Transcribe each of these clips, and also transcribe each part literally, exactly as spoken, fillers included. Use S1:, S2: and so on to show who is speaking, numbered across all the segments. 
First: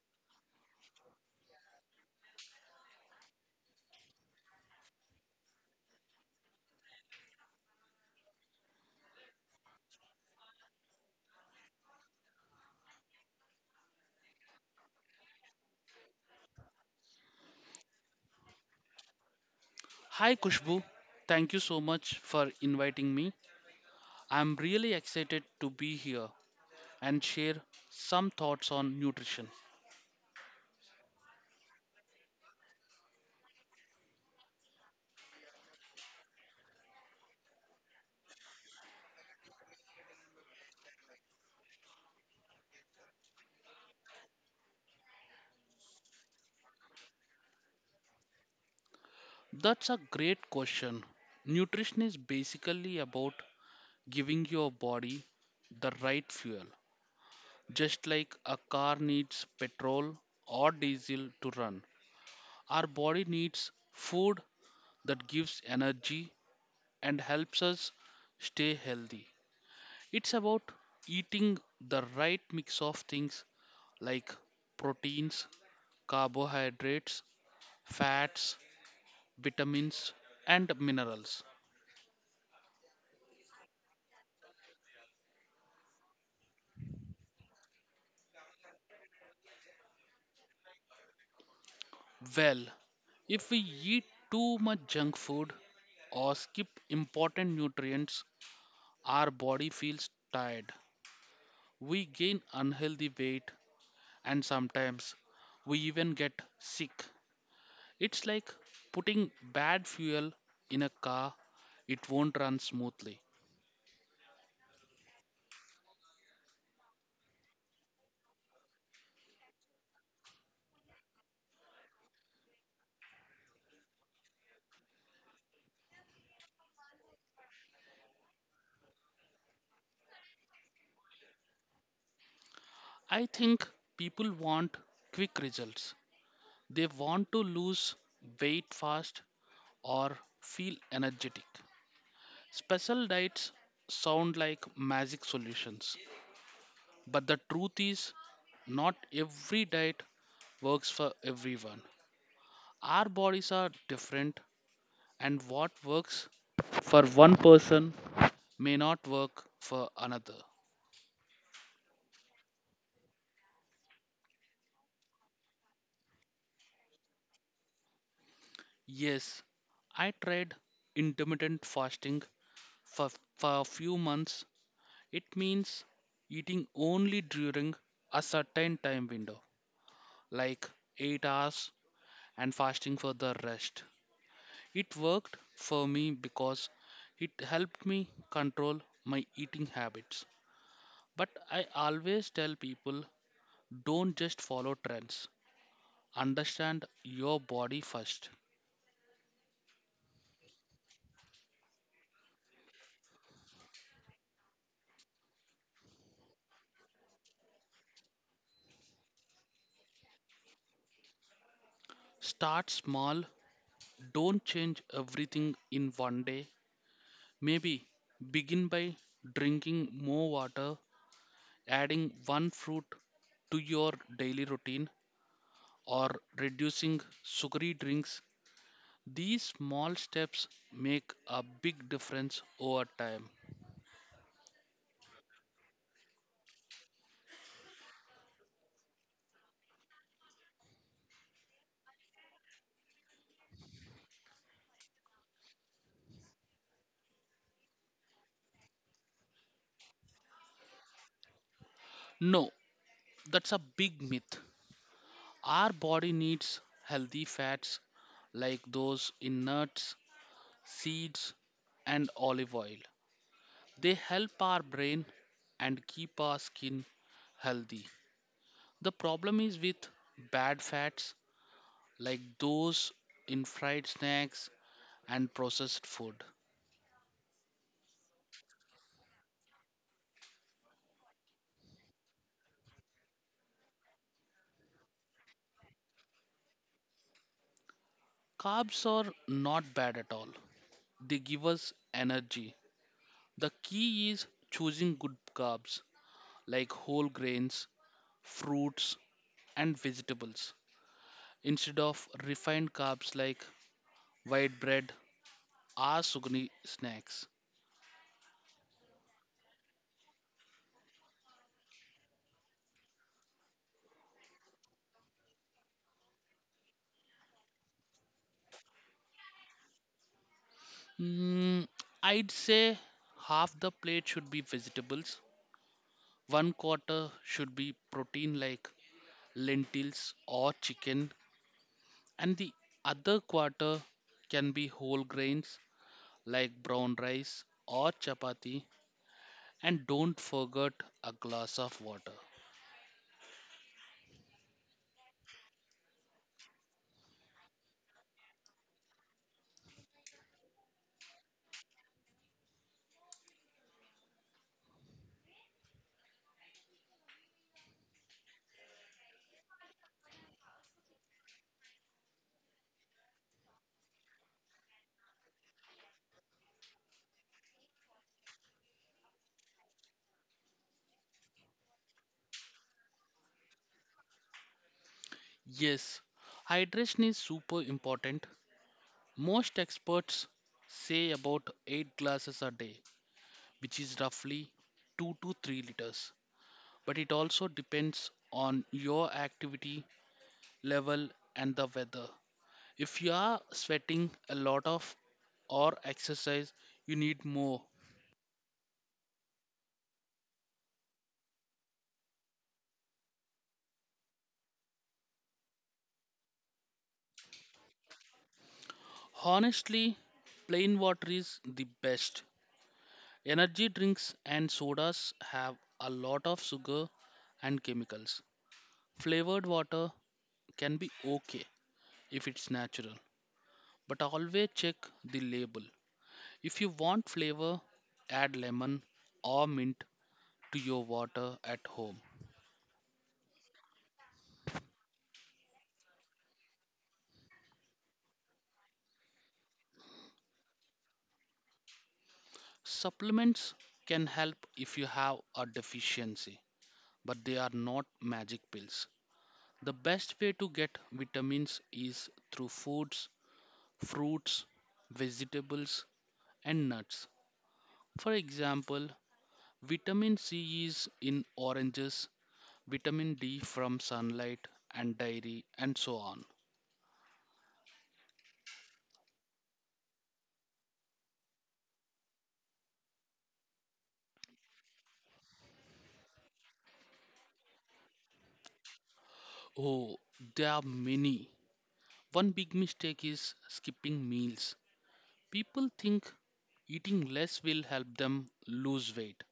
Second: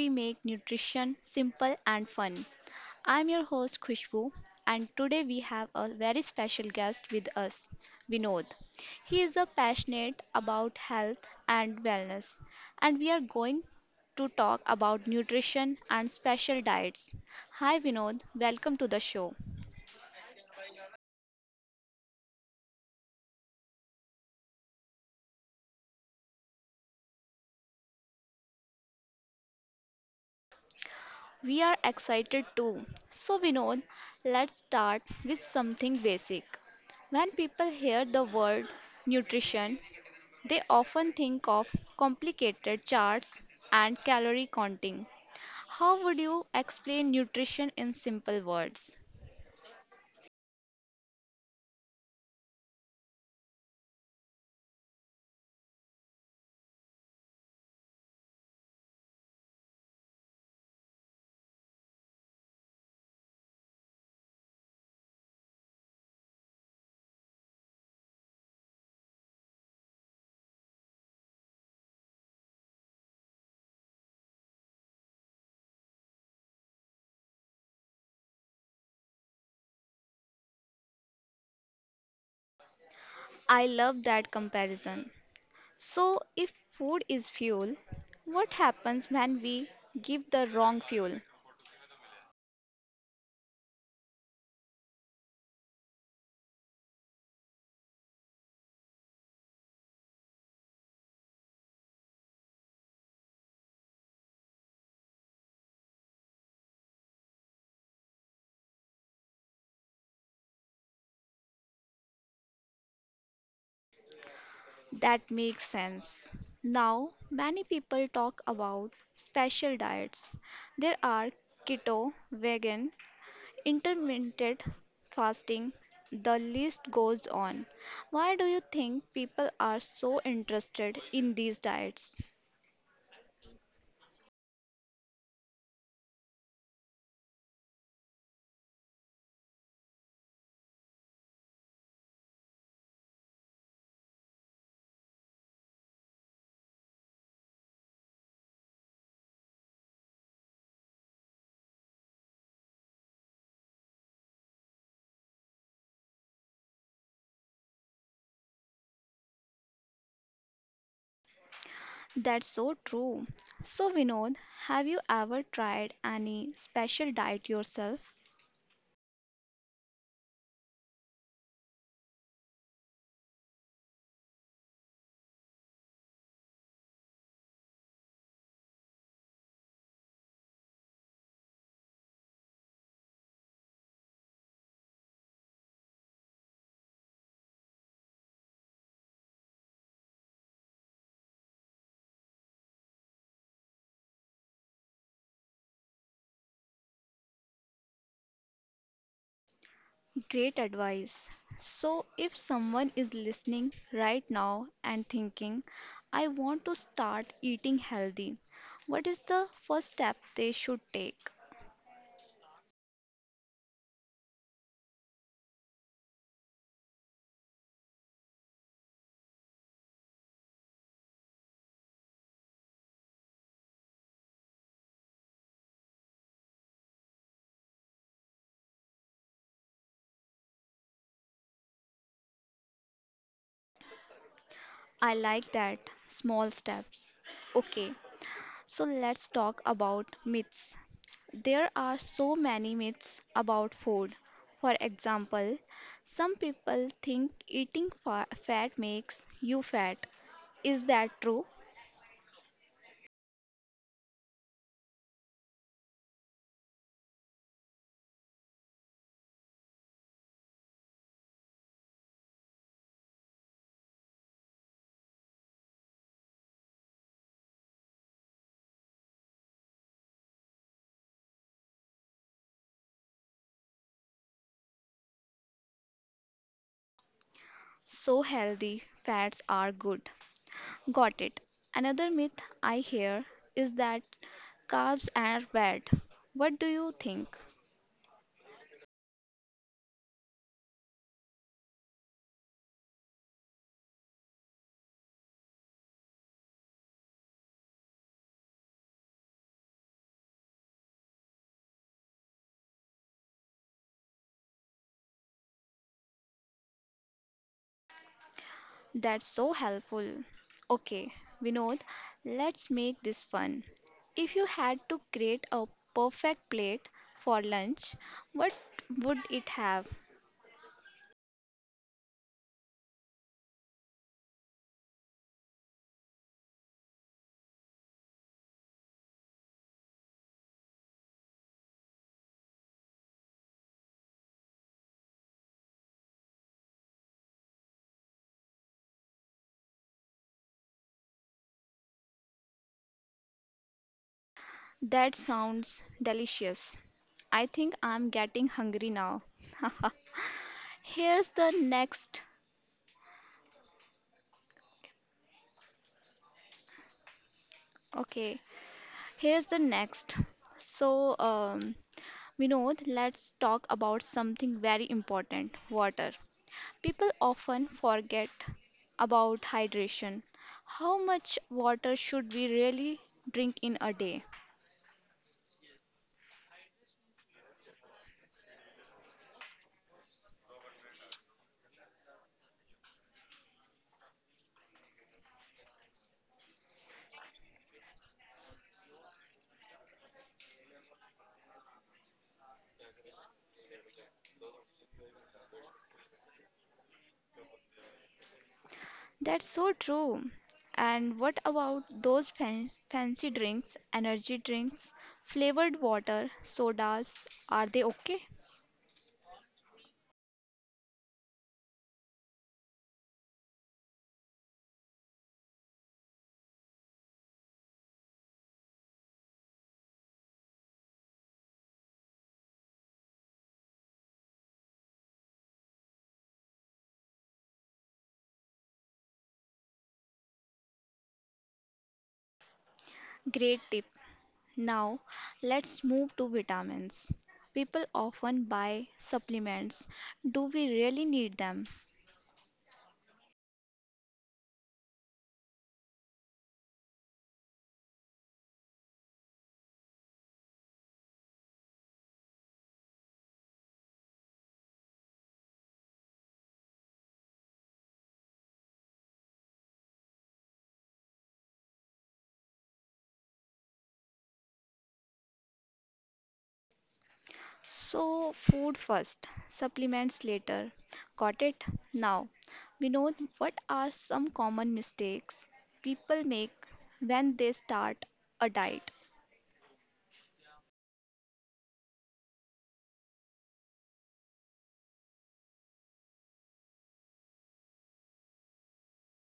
S1: we make nutrition simple and fun. I'm your host, Khushbu, and today we have a very special guest with us, Vinod. He is a passionate about health and wellness, and we are going to talk about nutrition and special diets. Hi, Vinod. Welcome to the show.
S2: Hi Kushbu, thank you so much for inviting me. I'm really excited to be here and share some thoughts on nutrition.
S1: We are excited too. So, Vinod, let's start with something basic. When people hear the word nutrition, they often think of complicated charts and calorie counting. How would you explain nutrition in simple words?
S2: That's a great question. Nutrition is basically about giving your body the right fuel. Just like a car needs petrol or diesel to run, our body needs food that gives energy and helps us stay healthy. It's about eating the right mix of things like proteins, carbohydrates, fats, vitamins, and minerals.
S1: I love that comparison. So, if food is fuel, what happens when we give the wrong fuel?
S2: Well, if we eat too much junk food or skip important nutrients, our body feels tired. We gain unhealthy weight and sometimes we even get sick. It's like putting bad fuel in a car, it won't run smoothly.
S1: That makes sense. Now, many people talk about special diets. There are keto, vegan, intermittent fasting. The list goes on. Why do you think people are so interested in these diets?
S2: I think people want quick results. They want to lose weight fast or feel energetic. Special diets sound like magic solutions, but the truth is, not every diet works for everyone. Our bodies are different, and what works for one person may not work for another.
S1: That's so true. So, Vinod, have you ever tried any special diet yourself?
S2: Yes, I tried intermittent fasting for, for a few months. It means eating only during a certain time window, like eight hours, and fasting for the rest. It worked for me because it helped me control my eating habits. But I always tell people, don't just follow trends, understand your body first.
S1: Great advice. So, if someone is listening right now and thinking, I want to start eating healthy, what is the first step they should take?
S2: Start small, don't change everything in one day. Maybe begin by drinking more water, adding one fruit to your daily routine, or reducing sugary drinks. These small steps make a big difference over time.
S1: I like that. Small steps. Okay, so let's talk about myths. There are so many myths about food. For example, some people think eating fa- fat makes you fat. Is that true?
S2: No, that's a big myth. Our body needs healthy fats like those in nuts, seeds, and olive oil. They help our brain and keep our skin healthy. The problem is with bad fats like those in fried snacks and processed food.
S1: So healthy fats are good. Got it. Another myth I hear is that carbs are bad. What do you think?
S2: Carbs are not bad at all, they give us energy. The key is choosing good carbs like whole grains, fruits, and vegetables instead of refined carbs like white bread or sugary snacks.
S1: That's so helpful. Okay, Vinod, let's make this fun. If you had to create a perfect plate for lunch, what would it have?
S2: Mm, I'd say half the plate should be vegetables, one quarter should be protein like lentils or chicken, and the other quarter can be whole grains like brown rice or chapati. And don't forget a glass of water.
S1: That sounds delicious. I think I'm getting hungry now. Here's the next. Okay, here's the next. So, um, Vinod, let's talk about something very important water. People often forget about hydration. How much water should we really drink in a day?
S2: Yes, hydration is super important. Most experts say about eight glasses a day, which is roughly two to three liters, but it also depends on your activity level and the weather. If you are sweating a lot of or exercise, you need more.
S1: That's so true. And what about those fan- fancy drinks, energy drinks, flavored water, sodas? Are they okay?
S2: Honestly, plain water is the best. Energy drinks and sodas have a lot of sugar and chemicals. Flavored water can be okay if it's natural, but always check the label. If you want flavor, add lemon or mint to your water at home.
S1: Great tip. Now, let's move to vitamins. People often buy supplements. Do we really need them?
S2: Supplements can help if you have a deficiency, but they are not magic pills. The best way to get vitamins is through foods, fruits, vegetables, and nuts. For example, vitamin C is in oranges, vitamin D from sunlight and dairy, and so on.
S1: So, food first, supplements later. Got it? Now, we know what are some common mistakes people make when they start a diet.
S2: Oh, there are many. One big mistake is skipping meals. People think eating less will help them lose weight,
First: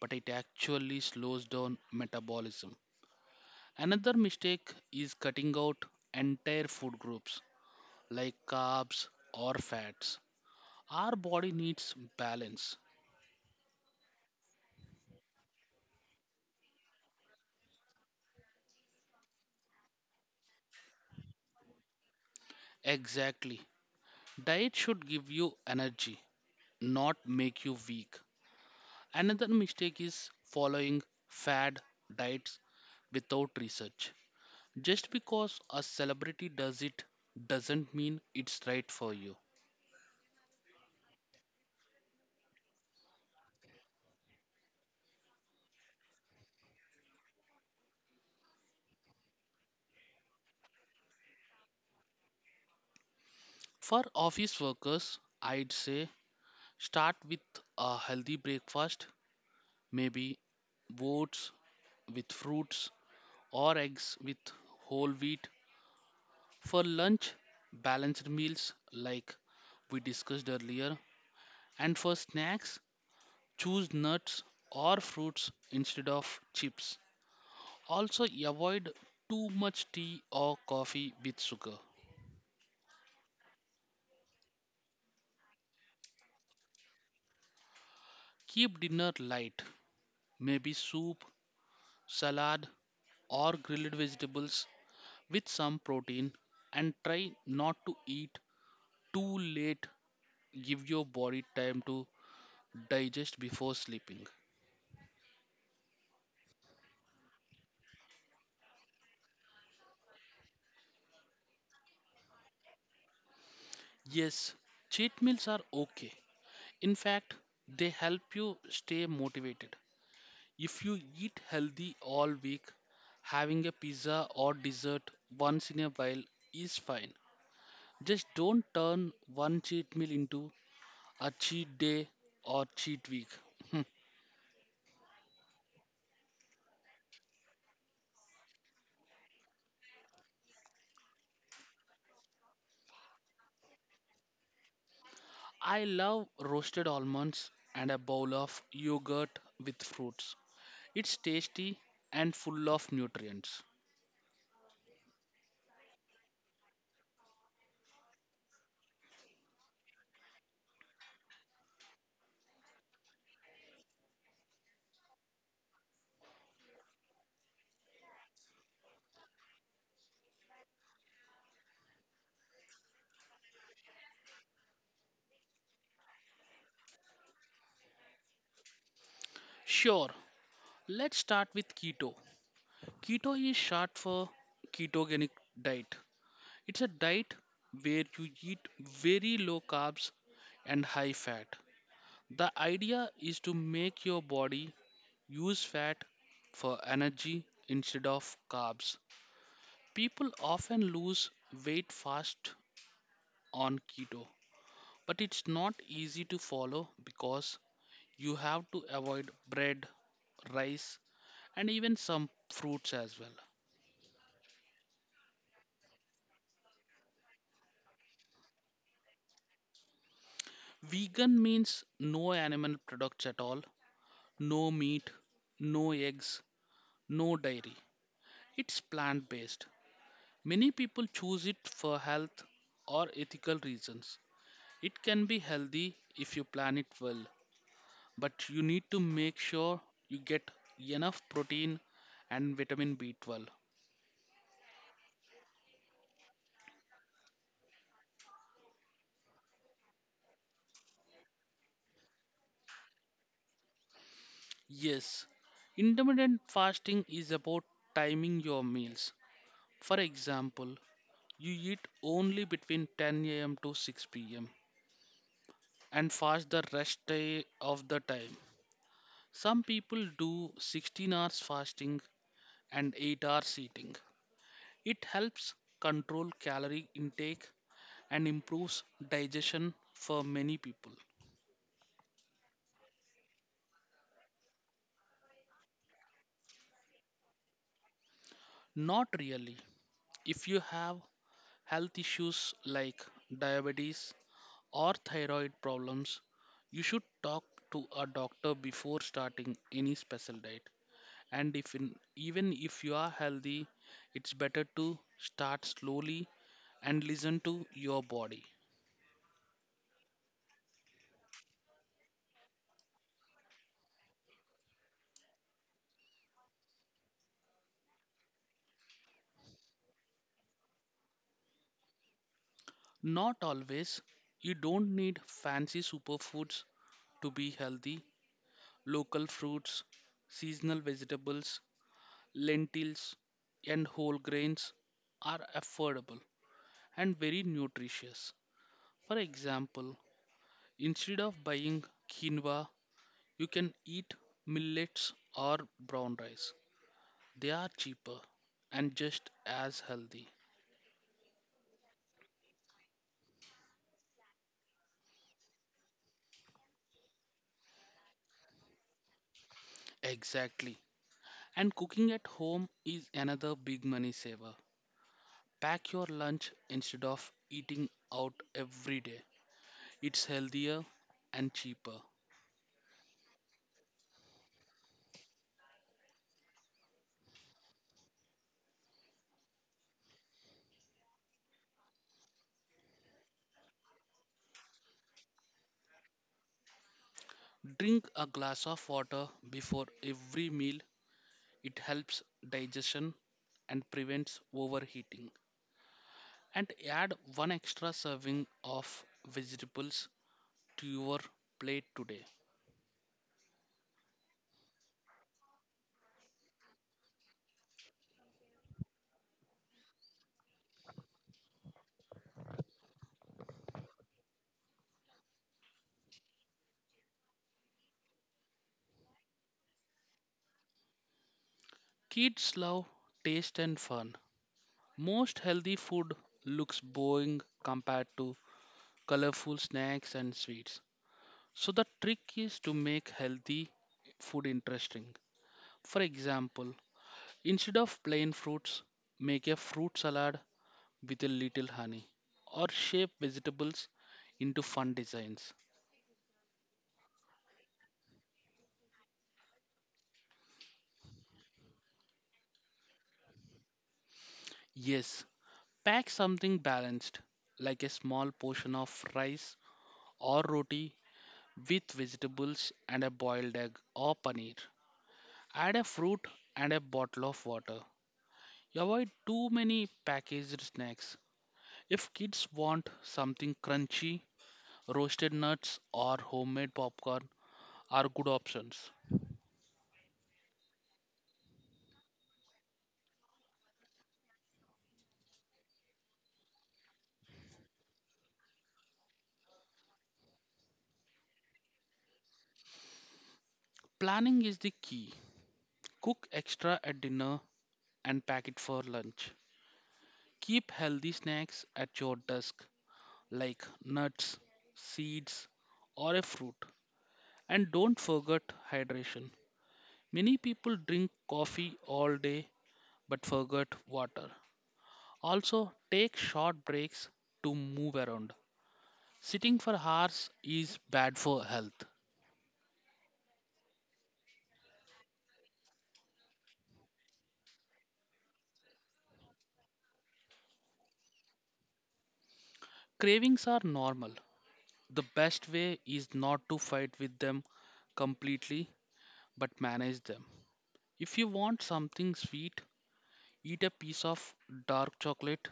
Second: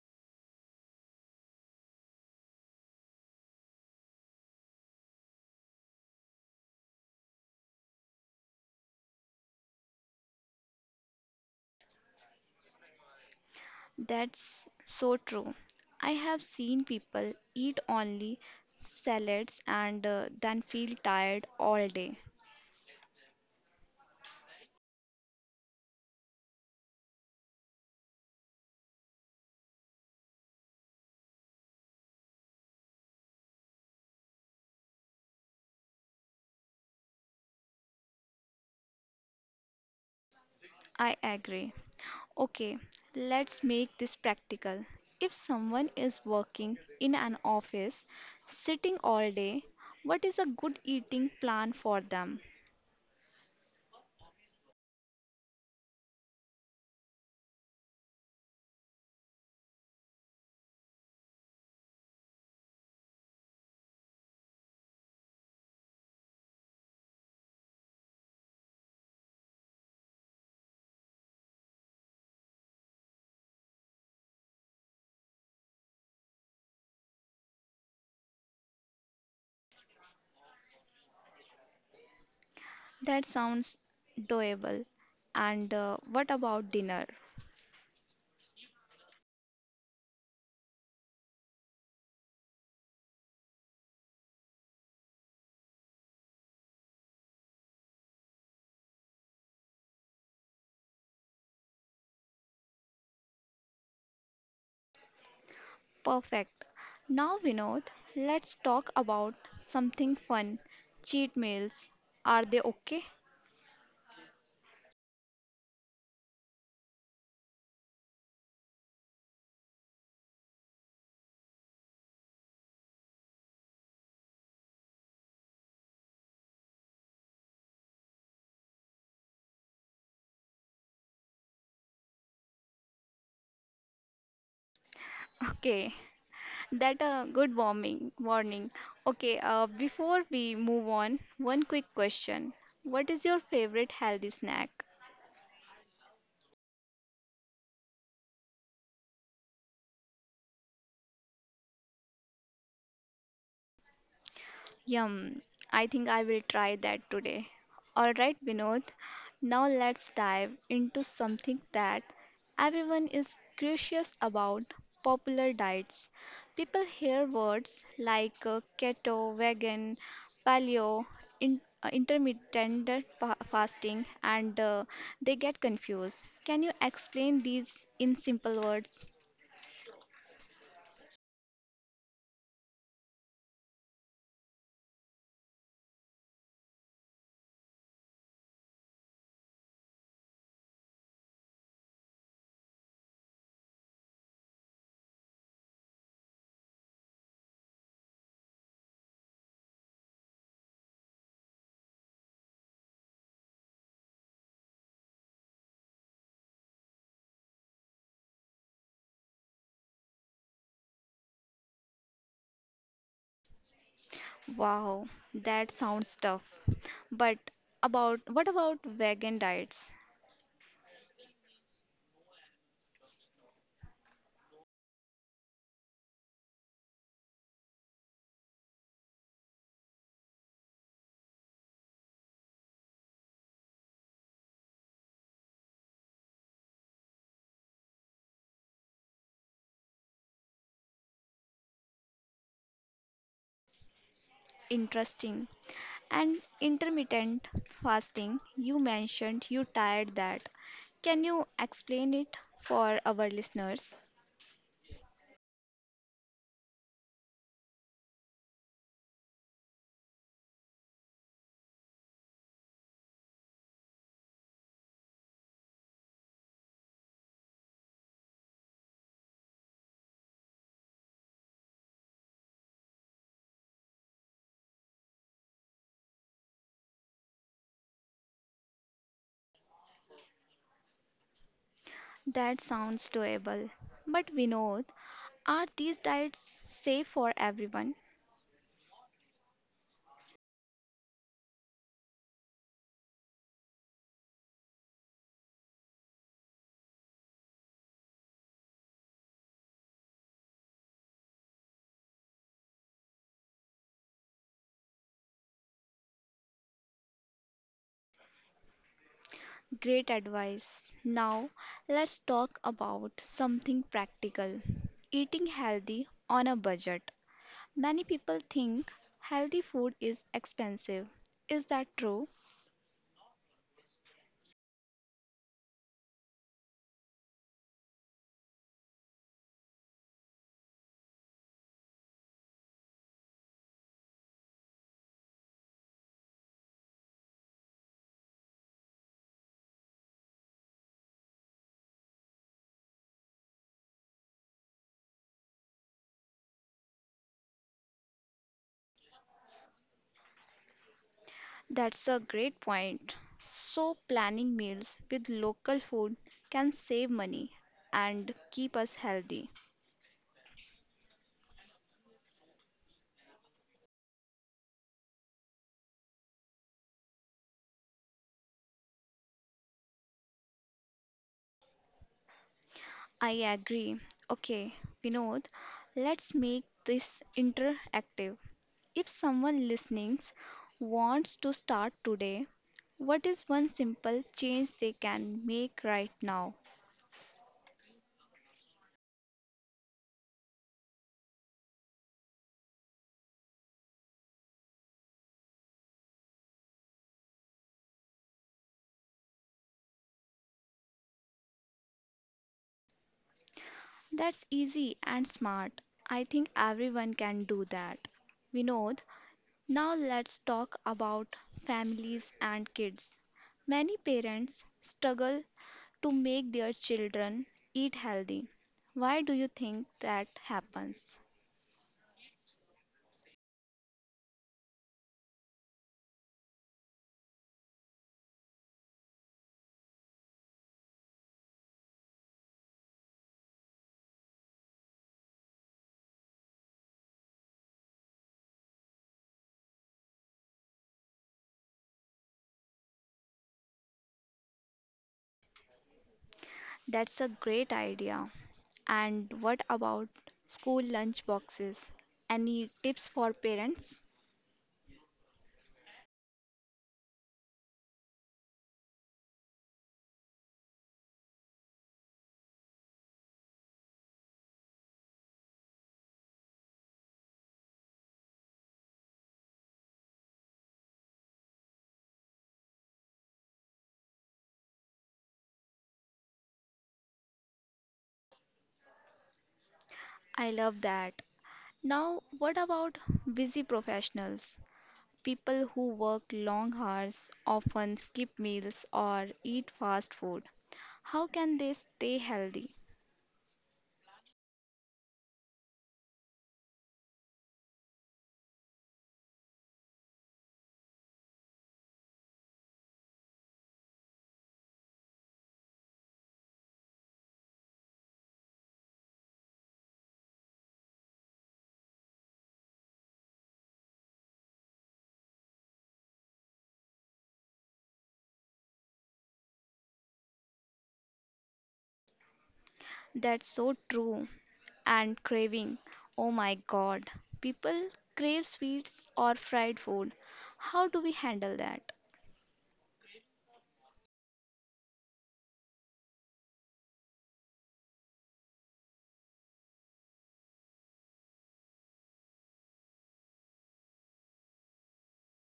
S2: but it actually slows down metabolism. Another mistake is cutting out entire food groups like carbs or fats. Our body needs balance.
S1: That's so true. I have seen people eat only salads and uh, then feel tired all day.
S2: Exactly. Diet should give you energy, not make you weak. Another mistake is following fad diets without research. Just because a celebrity does it doesn't mean it's right for you.
S1: I agree. Okay, let's make this practical. If someone is working in an office, sitting all day, what is a good eating plan for them?
S2: For office workers, I'd say start with a healthy breakfast, maybe oats with fruits or eggs with whole wheat. For lunch, balanced meals like we discussed earlier. And for snacks, choose nuts or fruits instead of chips. Also, avoid too much tea or coffee with sugar.
S1: That sounds doable. And uh, what about dinner?
S2: Keep dinner light, maybe soup, salad, or grilled vegetables with some protein, and try not to eat too late. Give your body time to digest before sleeping.
S1: Perfect. Now, Vinod, let's talk about something fun. Cheat meals. Are they okay?
S2: Yes, cheat meals are okay. In fact, they help you stay motivated. If you eat healthy all week, having a pizza or dessert once in a while is fine. Just don't turn one cheat meal into a cheat day or cheat week.
S1: Okay, that a good warming warning. Okay, uh, before we move on, one quick question. What is your favorite healthy snack?
S2: I love roasted almonds and a bowl of yogurt with fruits. It's tasty and full of nutrients.
S1: Yum, I think I will try that today. Alright, Vinod, now let's dive into something that everyone is curious about popular diets. People hear words like uh, keto, vegan, paleo, in, uh, intermittent fa- fasting, and uh, they get confused. Can you explain these in simple words?
S2: Sure, let's start with keto. Keto is short for ketogenic diet. It's a diet where you eat very low carbs and high fat. The idea is to make your body use fat for energy instead of carbs. People often lose weight fast on keto. But it's not easy to follow because you have to avoid bread, rice, and even some fruits as well.
S1: Wow, that sounds tough. But about what about vegan diets?
S2: Vegan means no animal products at all, no meat, no eggs, no dairy. It's plant based. Many people choose it for health or ethical reasons. It can be healthy if you plan it well, but you need to make sure you get enough protein and vitamin B twelve.
S1: Interesting. And intermittent fasting, you mentioned you tried that. Can you explain it for our listeners?
S2: Yes, intermittent fasting is about timing your meals. For example, you eat only between ten a m to six p m and fast the rest day of the time. Some people do sixteen hours fasting and eight hours eating. It helps control calorie intake and improves digestion for many people.
S1: That sounds doable. But Vinod, are these diets safe for everyone?
S2: Not really. If you have health issues like diabetes or thyroid problems, you should talk to a doctor before starting any special diet. And if in, even if you are healthy, it's better to start slowly and listen to your body.
S1: Great advice. Now, let's talk about something practical. Eating healthy on a budget. Many people think healthy food is expensive. Is that true?
S2: Not always. You don't need fancy superfoods to be healthy. Local fruits, seasonal vegetables, lentils, and whole grains are affordable and very nutritious. For example, instead of buying quinoa, you can eat millets or brown rice. They are cheaper and just as healthy.
S1: That's a great point. So, planning meals with local food can save money and keep us healthy.
S2: Exactly. And cooking at home is another big money saver. Pack your lunch instead of eating out every day. It's healthier and cheaper.
S1: I agree. Okay, Vinod, let's make this interactive. If someone listening wants to start today, what is one simple change they can make right now?
S2: Drink a glass of water before every meal. It helps digestion and prevents overheating. And add one extra serving of vegetables to your plate today.
S1: That's easy and smart. I think everyone can do that. Vinod, now let's talk about families and kids. Many parents struggle to make their children eat healthy. Why do you think that happens?
S2: Kids love taste and fun. Most healthy food looks boring compared to colorful snacks and sweets. So the trick is to make healthy food interesting. For example, instead of plain fruits, make a fruit salad with a little honey or shape vegetables into fun designs.
S1: That's a great idea. And what about school lunch boxes? Any tips for parents?
S2: Yes, pack something balanced, like a small portion of rice or roti with vegetables and a boiled egg or paneer. Add a fruit and a bottle of water. Avoid too many packaged snacks. If kids want something crunchy, roasted nuts or homemade popcorn are good options.
S1: I love that. Now, what about busy professionals? People who work long hours often skip meals or eat fast food. How can they stay healthy?
S2: Planning is the key. Cook extra at dinner and pack it for lunch. Keep healthy snacks at your desk like nuts, seeds, or a fruit. And don't forget hydration. Many people drink coffee all day but forget water. Also, take short breaks to move around. Sitting for hours is bad for health.
S1: That's so true. And craving. Oh my god. People crave sweets or fried food. How do we handle that?
S2: Cravings are normal. The best way is not to fight with them completely but manage them. If you want something sweet, eat a piece of dark chocolate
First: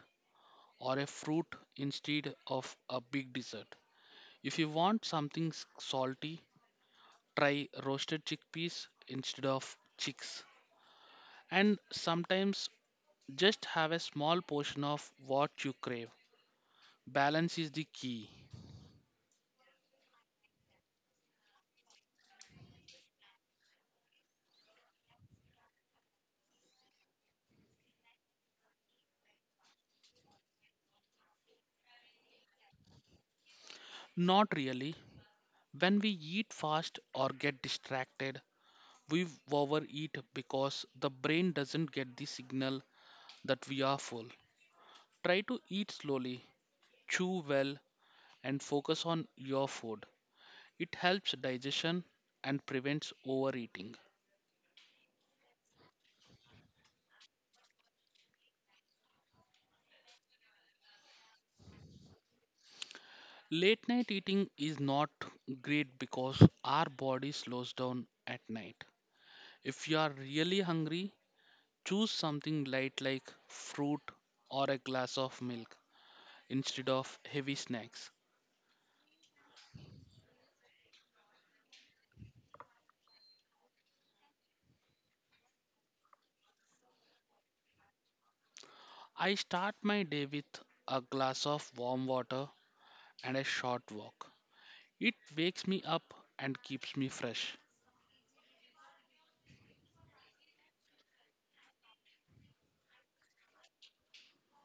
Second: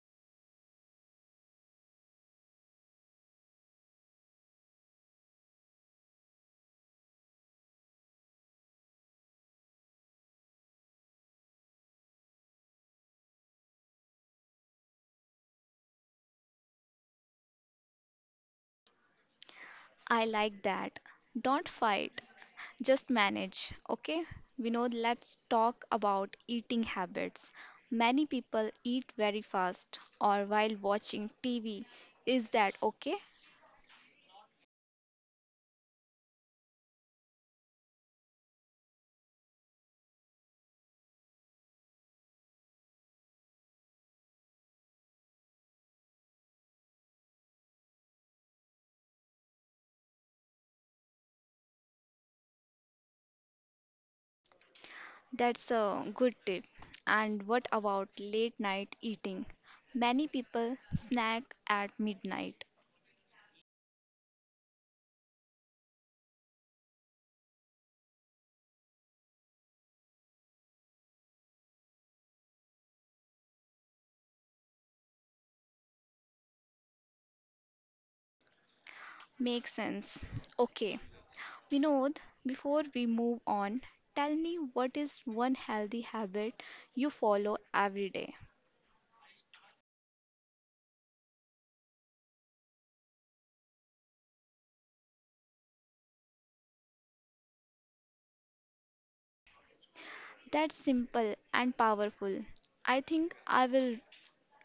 S2: or a fruit instead of a big dessert. If you want something s- salty, try roasted chickpeas instead of chicks. And sometimes just have a small portion of what you crave. Balance is the key.
S1: I like that. Don't fight, just manage, okay? We know, let's talk about eating habits. Many people eat very fast or while watching T V. Is that okay?
S2: Not really. When we eat fast or get distracted, we overeat because the brain doesn't get the signal that we are full. Try to eat slowly, chew well, and focus on your food. It helps digestion and prevents overeating.
S1: That's a good tip. And what about late night eating? Many people snack at midnight.
S2: Late night eating is not great because our body slows down at night. If you are really hungry, choose something light like fruit or a glass of milk instead of heavy snacks.
S1: Makes sense. Okay, Vinod, before we move on, tell me what is one healthy habit you follow every day?
S2: I start my day with a glass of warm water and a short walk. It wakes me up and keeps me fresh.
S1: That's simple and powerful. I think I will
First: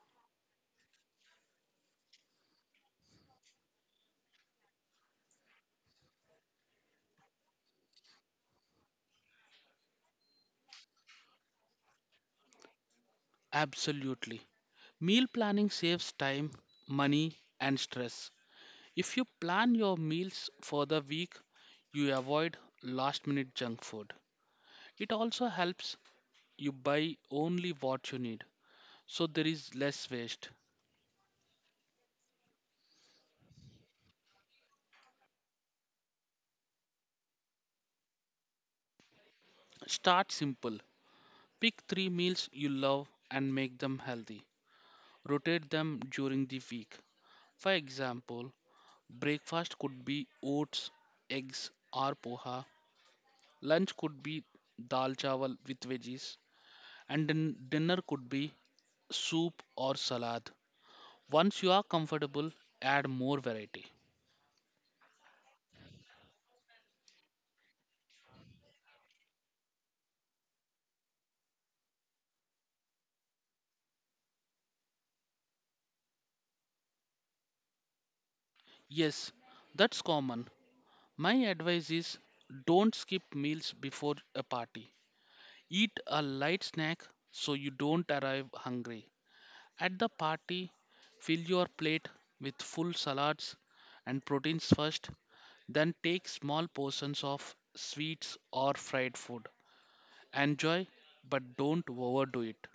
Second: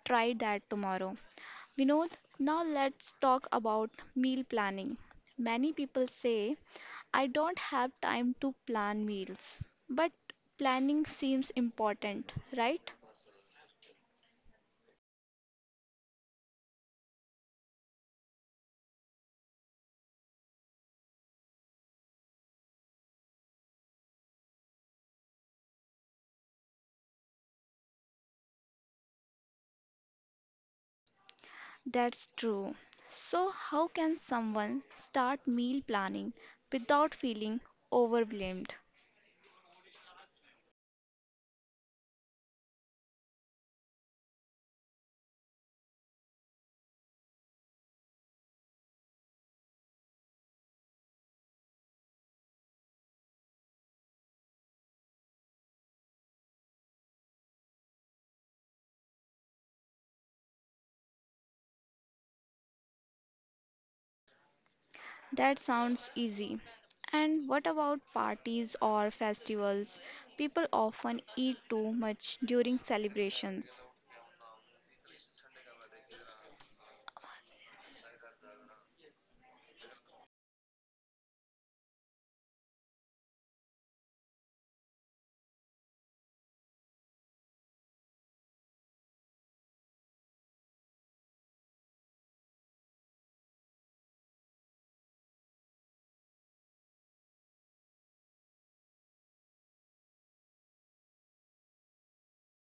S1: try that tomorrow. Vinod, now let's talk about meal planning. Many people say, I don't have time to plan meals. But planning seems important, right?
S2: Absolutely. Meal planning saves time, money, and stress. If you plan your meals for the week, you avoid last minute junk food. It also helps you buy only what you need, so there is less waste.
S1: That's true. So, how can someone start meal planning without feeling overwhelmed?
S2: Start simple. Pick three meals you love and make them healthy. Rotate them during the week. For example, breakfast could be oats, eggs, or poha. Lunch could be dal chawal with veggies, and din- dinner could be soup or salad. Once you are comfortable, add more variety.
S1: That sounds easy. And what about parties or festivals? People often eat too much during celebrations.
S2: Yes, that's common. My advice is, don't skip meals before a party. Eat a light snack so you don't arrive hungry. At the party, fill your plate with full salads and proteins first, then take small portions of sweets or fried food. Enjoy, but don't overdo it.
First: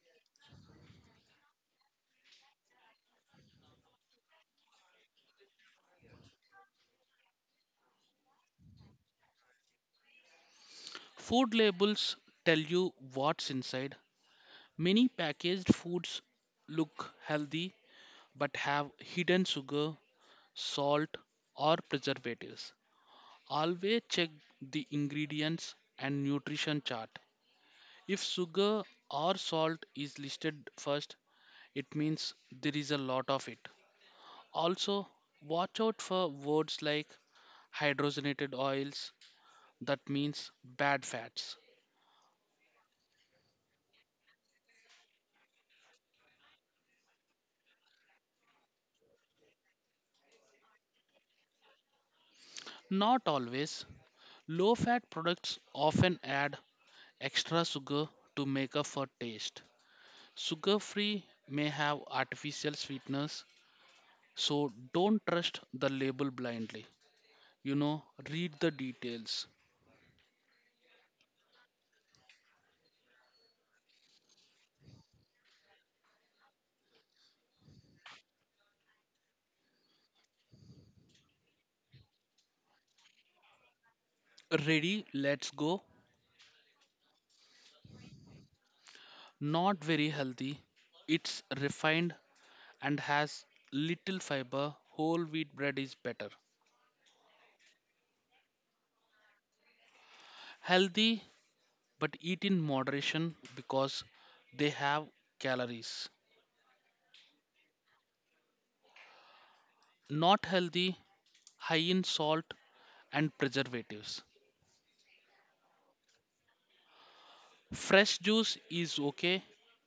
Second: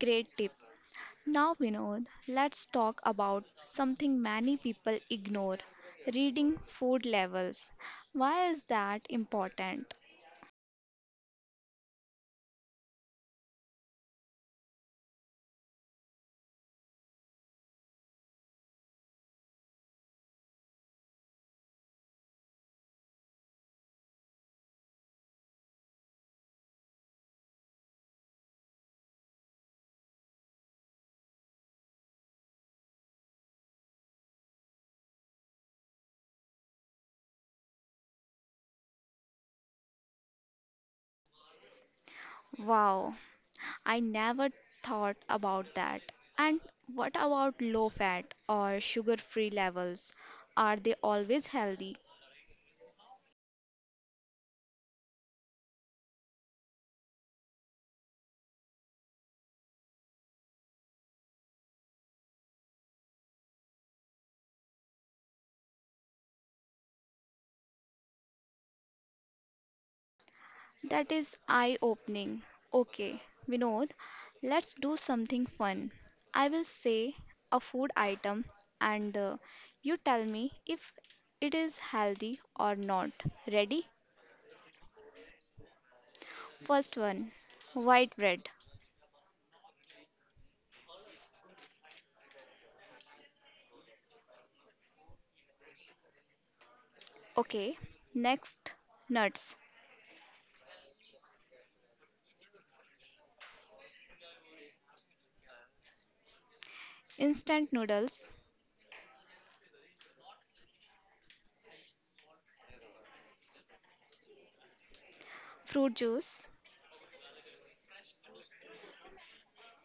S1: Great tip. Now, Vinod, let's talk about something many people ignore reading food labels. Why is that important?
S2: Food labels tell you what's inside. Many packaged foods look healthy but have hidden sugar, salt, or preservatives. Always check the ingredients and nutrition chart. If sugar or salt is listed first, it means there is a lot of it. Also, watch out for words like hydrogenated oils. That means bad fats.
S1: Wow, I never thought about that. And what about low fat or sugar free levels? Are they always healthy?
S2: Not always. Low fat products often add extra sugar to make up for taste. Sugar free may have artificial sweeteners, so don't trust the label blindly. You know, read the details.
S1: That is eye opening. Okay, Vinod, let's do something fun. I will say a food item and uh, you tell me if it is healthy or not. Ready?
S2: Ready, let's go.
S1: First one, white bread.
S2: Not very healthy. It's refined and has little fiber. Whole wheat bread is better.
S1: Okay, next, nuts,
S2: Healthy, but eat in moderation because they have calories.
S1: instant noodles,
S2: Not healthy, high in salt and preservatives.
S1: fruit juice,
S2: Fresh juice is okay,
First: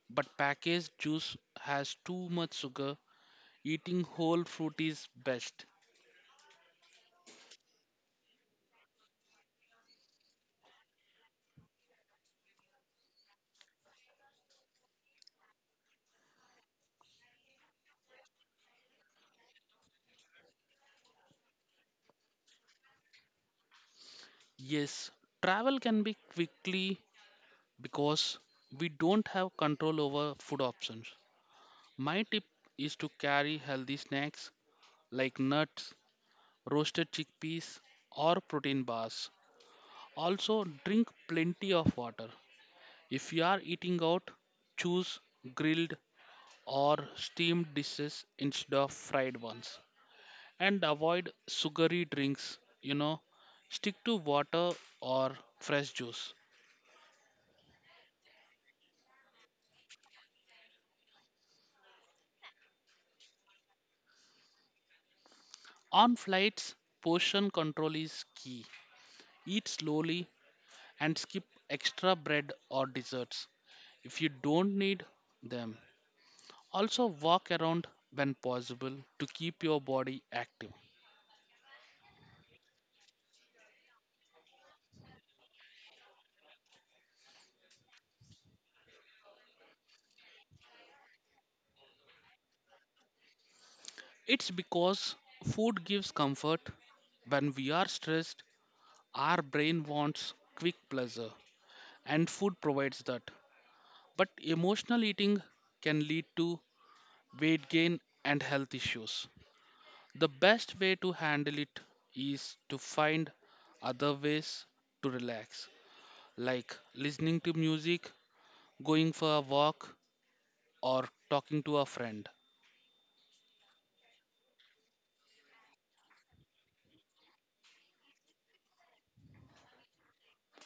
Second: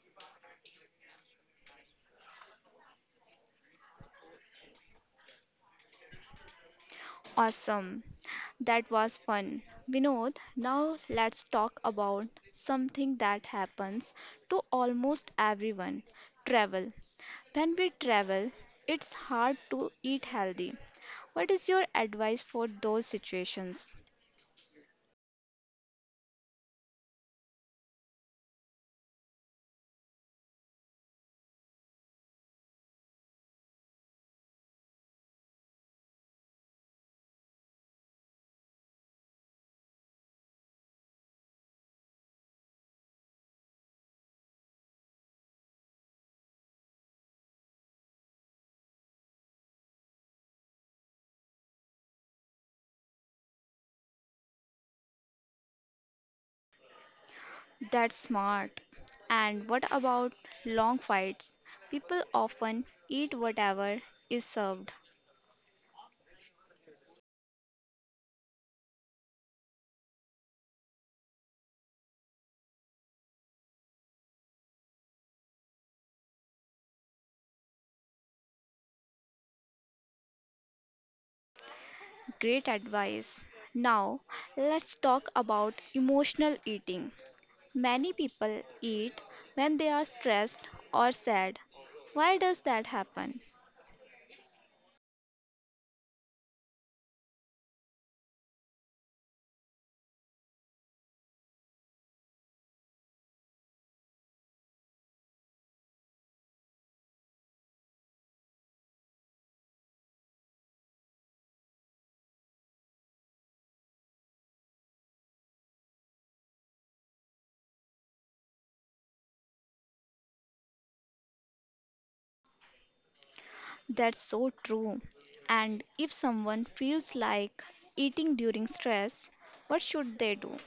S2: but packaged juice has too much sugar. Eating whole fruit is best.
S1: awesome. That was fun. Vinod, now let's talk about something that happens to almost everyone travel. When we travel, it's hard to eat healthy. What is your advice for those situations?
S2: Yes, travel can be quickly because we don't have control over food options. My tip is to carry healthy snacks like nuts, roasted chickpeas, or protein bars. Also, drink plenty of water. If you are eating out, choose grilled or steamed dishes instead of fried ones. And avoid sugary drinks, you know, stick to water or fresh juice.
S1: That's smart. And what about long fights? People often eat whatever is served.
S2: On flights, portion control is key. Eat slowly and skip extra bread or desserts if you don't need them. Also, walk around when possible to keep your body active.
S1: Great advice. Now, let's talk about emotional eating. Many people eat when they are stressed or sad. Why does that happen?
S2: It's because food gives comfort. When we are stressed, our brain wants quick pleasure, and food provides that. But emotional eating can lead to weight gain and health issues. The best way to handle it is to find other ways to relax, like listening to music, going for a walk, or talking to a friend.
S1: That's so true. And if someone feels like eating during stress, what should they do?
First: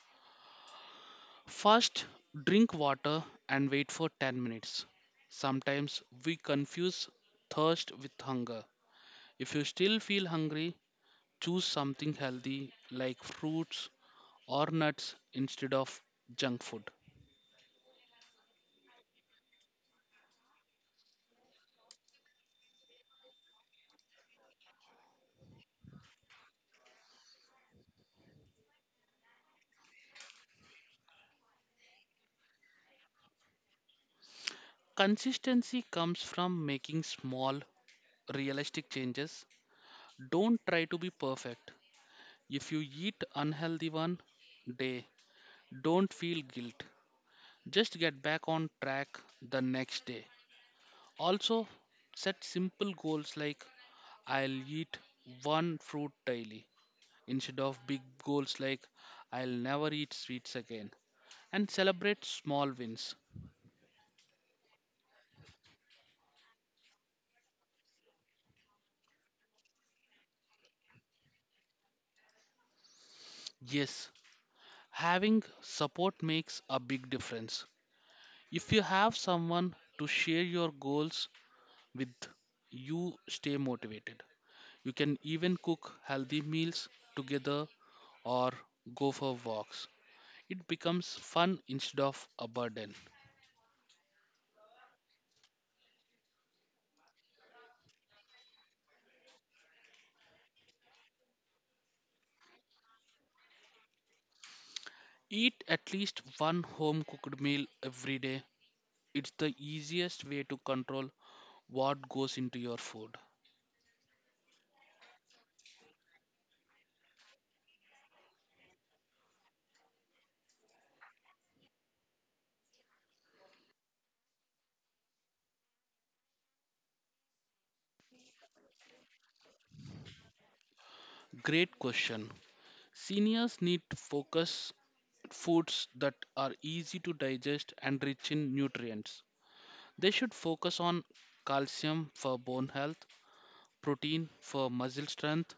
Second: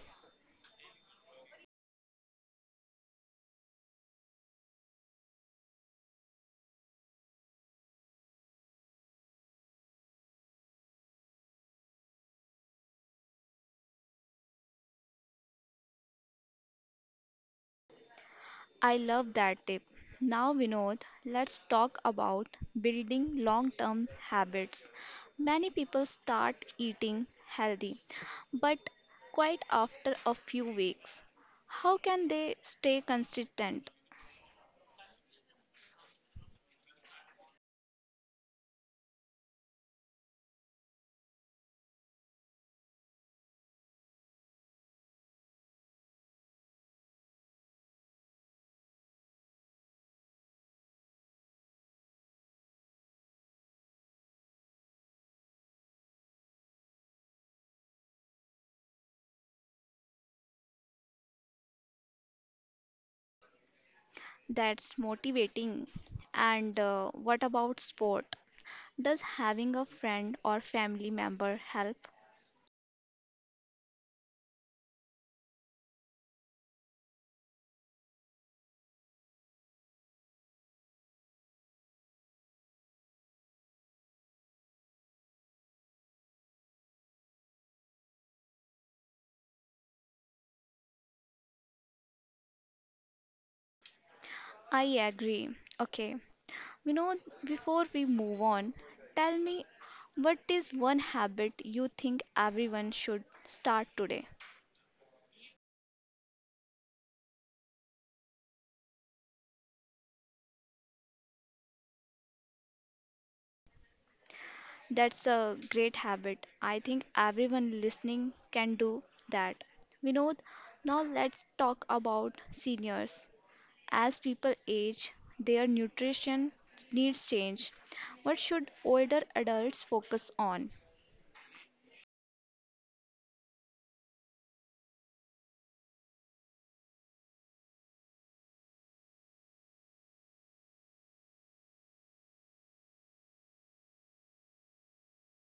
S2: First, drink water and wait for ten minutes. Sometimes we confuse thirst with hunger. If you still feel hungry, choose something healthy like fruits or nuts instead of junk food.
S1: I love that tip. Now, Vinod, let's talk about building long term habits. Many people start eating healthy, but quite after a few weeks. How can they stay consistent?
S2: Consistency comes from making small, realistic changes. Don't try to be perfect. If you eat unhealthy one day, don't feel guilt. Just get back on track the next day. Also, set simple goals like I'll eat one fruit daily instead of big goals like I'll never eat sweets again, and celebrate small wins.
S1: That's motivating. And uh, what about sport? Does having a friend or family member help?
S2: Yes, having support makes a big difference. If you have someone to share your goals with, you stay motivated. You can even cook healthy meals together or go for walks. It becomes fun instead of a burden.
S1: I agree. Okay. You know, before we move on, tell me what is one habit you think everyone should start today?
S2: Eat at least one home cooked meal every day. It's the easiest way to control what goes into your food.
S1: That's a great habit. I think everyone listening can do that. Vinod, now let's talk about seniors. As people age, their nutrition needs change. What should older adults focus on?
S2: Great question. Seniors need to focus foods that are easy to digest and rich in nutrients. They should focus on calcium for bone health, protein for muscle strength,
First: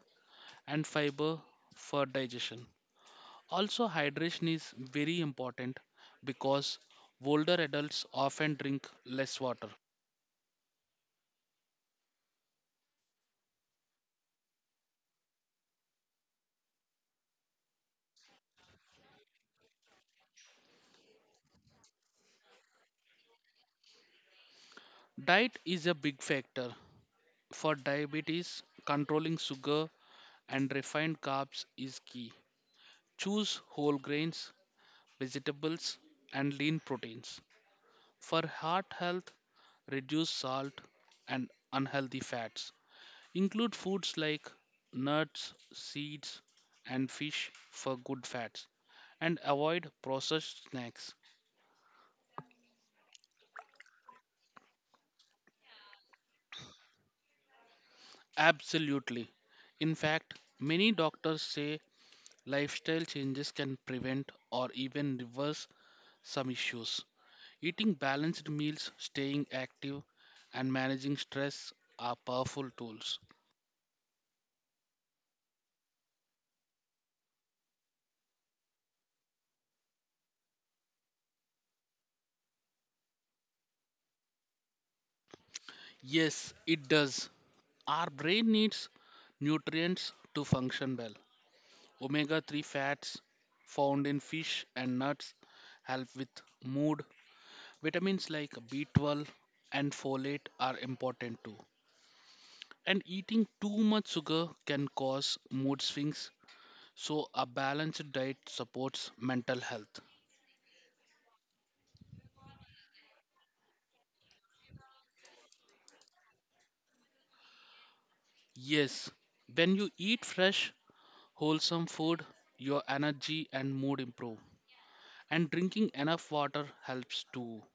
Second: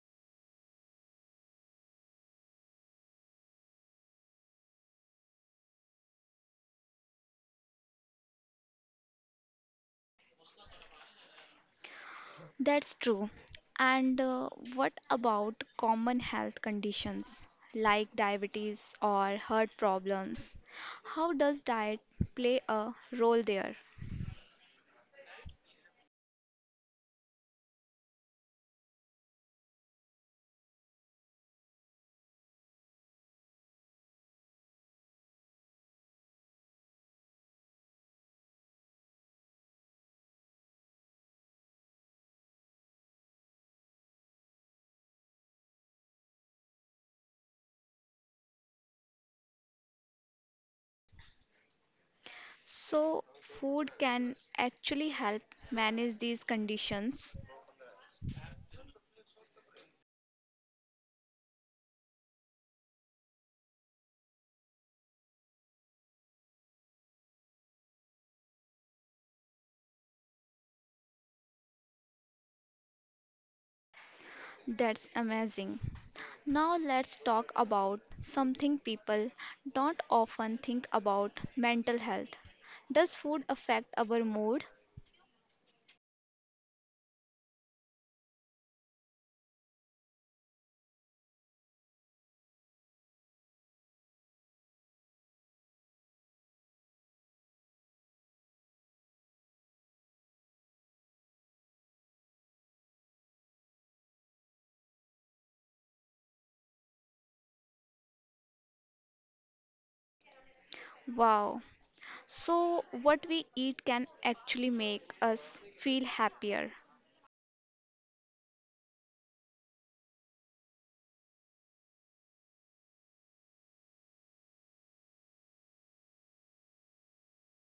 S2: and fiber for digestion. Also, hydration is very important because older adults often drink less water.
S1: That's true. And uh, what about common health conditions like diabetes or heart problems? How does diet play a role there?
S2: Diet is a big factor for diabetes. Controlling sugar and refined carbs is key. Choose whole grains, vegetables, and lean proteins. For heart health, reduce salt and unhealthy fats. Include foods like nuts, seeds, and fish for good fats, and avoid processed snacks.
S1: So, food can actually help manage these conditions.
S2: Absolutely. In fact, many doctors say lifestyle changes can prevent or even reverse some issues. Eating balanced meals, staying active, and managing stress are powerful tools.
S1: That's amazing. Now let's talk about something people don't often think about mental health. Does food affect our mood?
S2: Yes, it does. Our brain needs nutrients to function well. Omega three fats found in fish and nuts help with mood. Vitamins like B twelve and folate are important too. And eating too much sugar can cause mood swings. So, a balanced diet supports mental health.
S1: Wow. So, what we eat can actually make us feel happier.
S2: Yes, when you eat fresh, wholesome food, your energy and mood improve. And drinking enough water helps too.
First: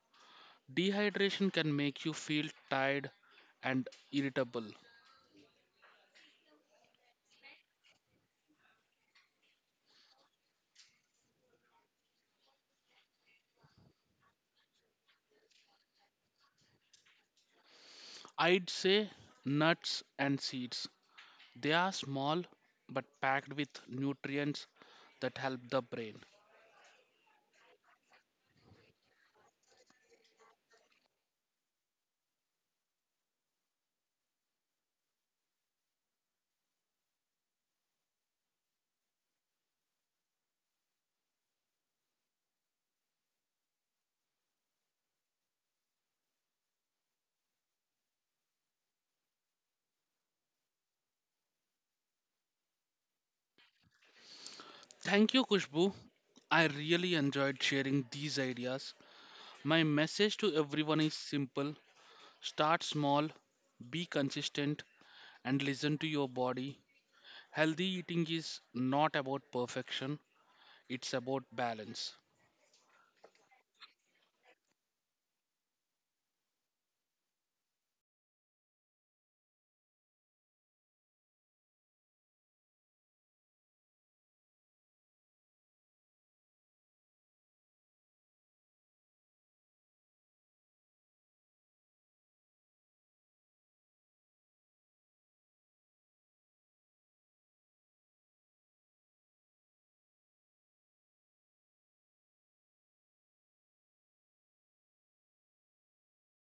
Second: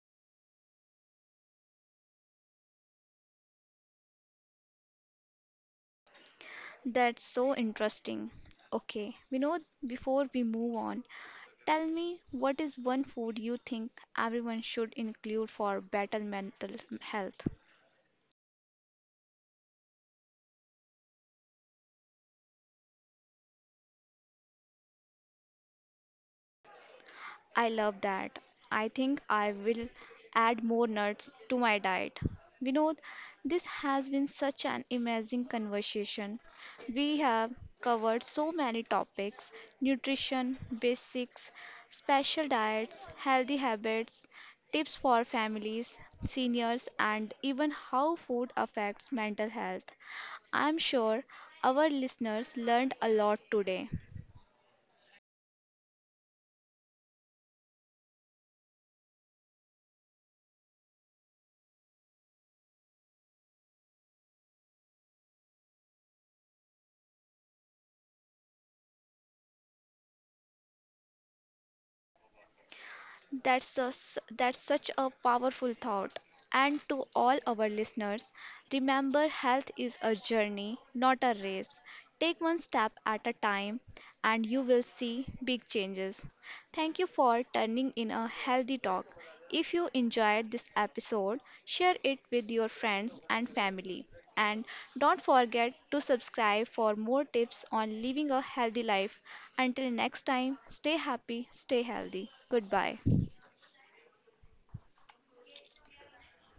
S2: Dehydration can make you feel tired and irritable.
S1: That's so interesting. Okay, we know before we move on, tell me what is one food you think everyone should include for better mental health?
S2: I'd say nuts and seeds. They are small but packed with nutrients that help the brain.
S1: I love that. I think I will add more nuts to my diet. Vinod, this has been such an amazing conversation. We have covered so many topics nutrition, basics, special diets, healthy habits, tips for families, seniors, and even how food affects mental health. I'm sure our listeners learned a lot today.
S2: Thank you, Kushbu. I really enjoyed sharing these ideas. My message to everyone is simple: start small, be consistent, and listen to your body. Healthy eating is not about perfection, it's about balance.
S1: That's a, s- that's such a powerful thought. And to all our listeners, remember health is a journey, not a race. Take one step at a time and you will see big changes. Thank you for turning in a healthy talk. If you enjoyed this episode, share it with your friends and family. And don't forget to subscribe for more tips on living a healthy life. Until next time, stay happy, stay healthy. Goodbye.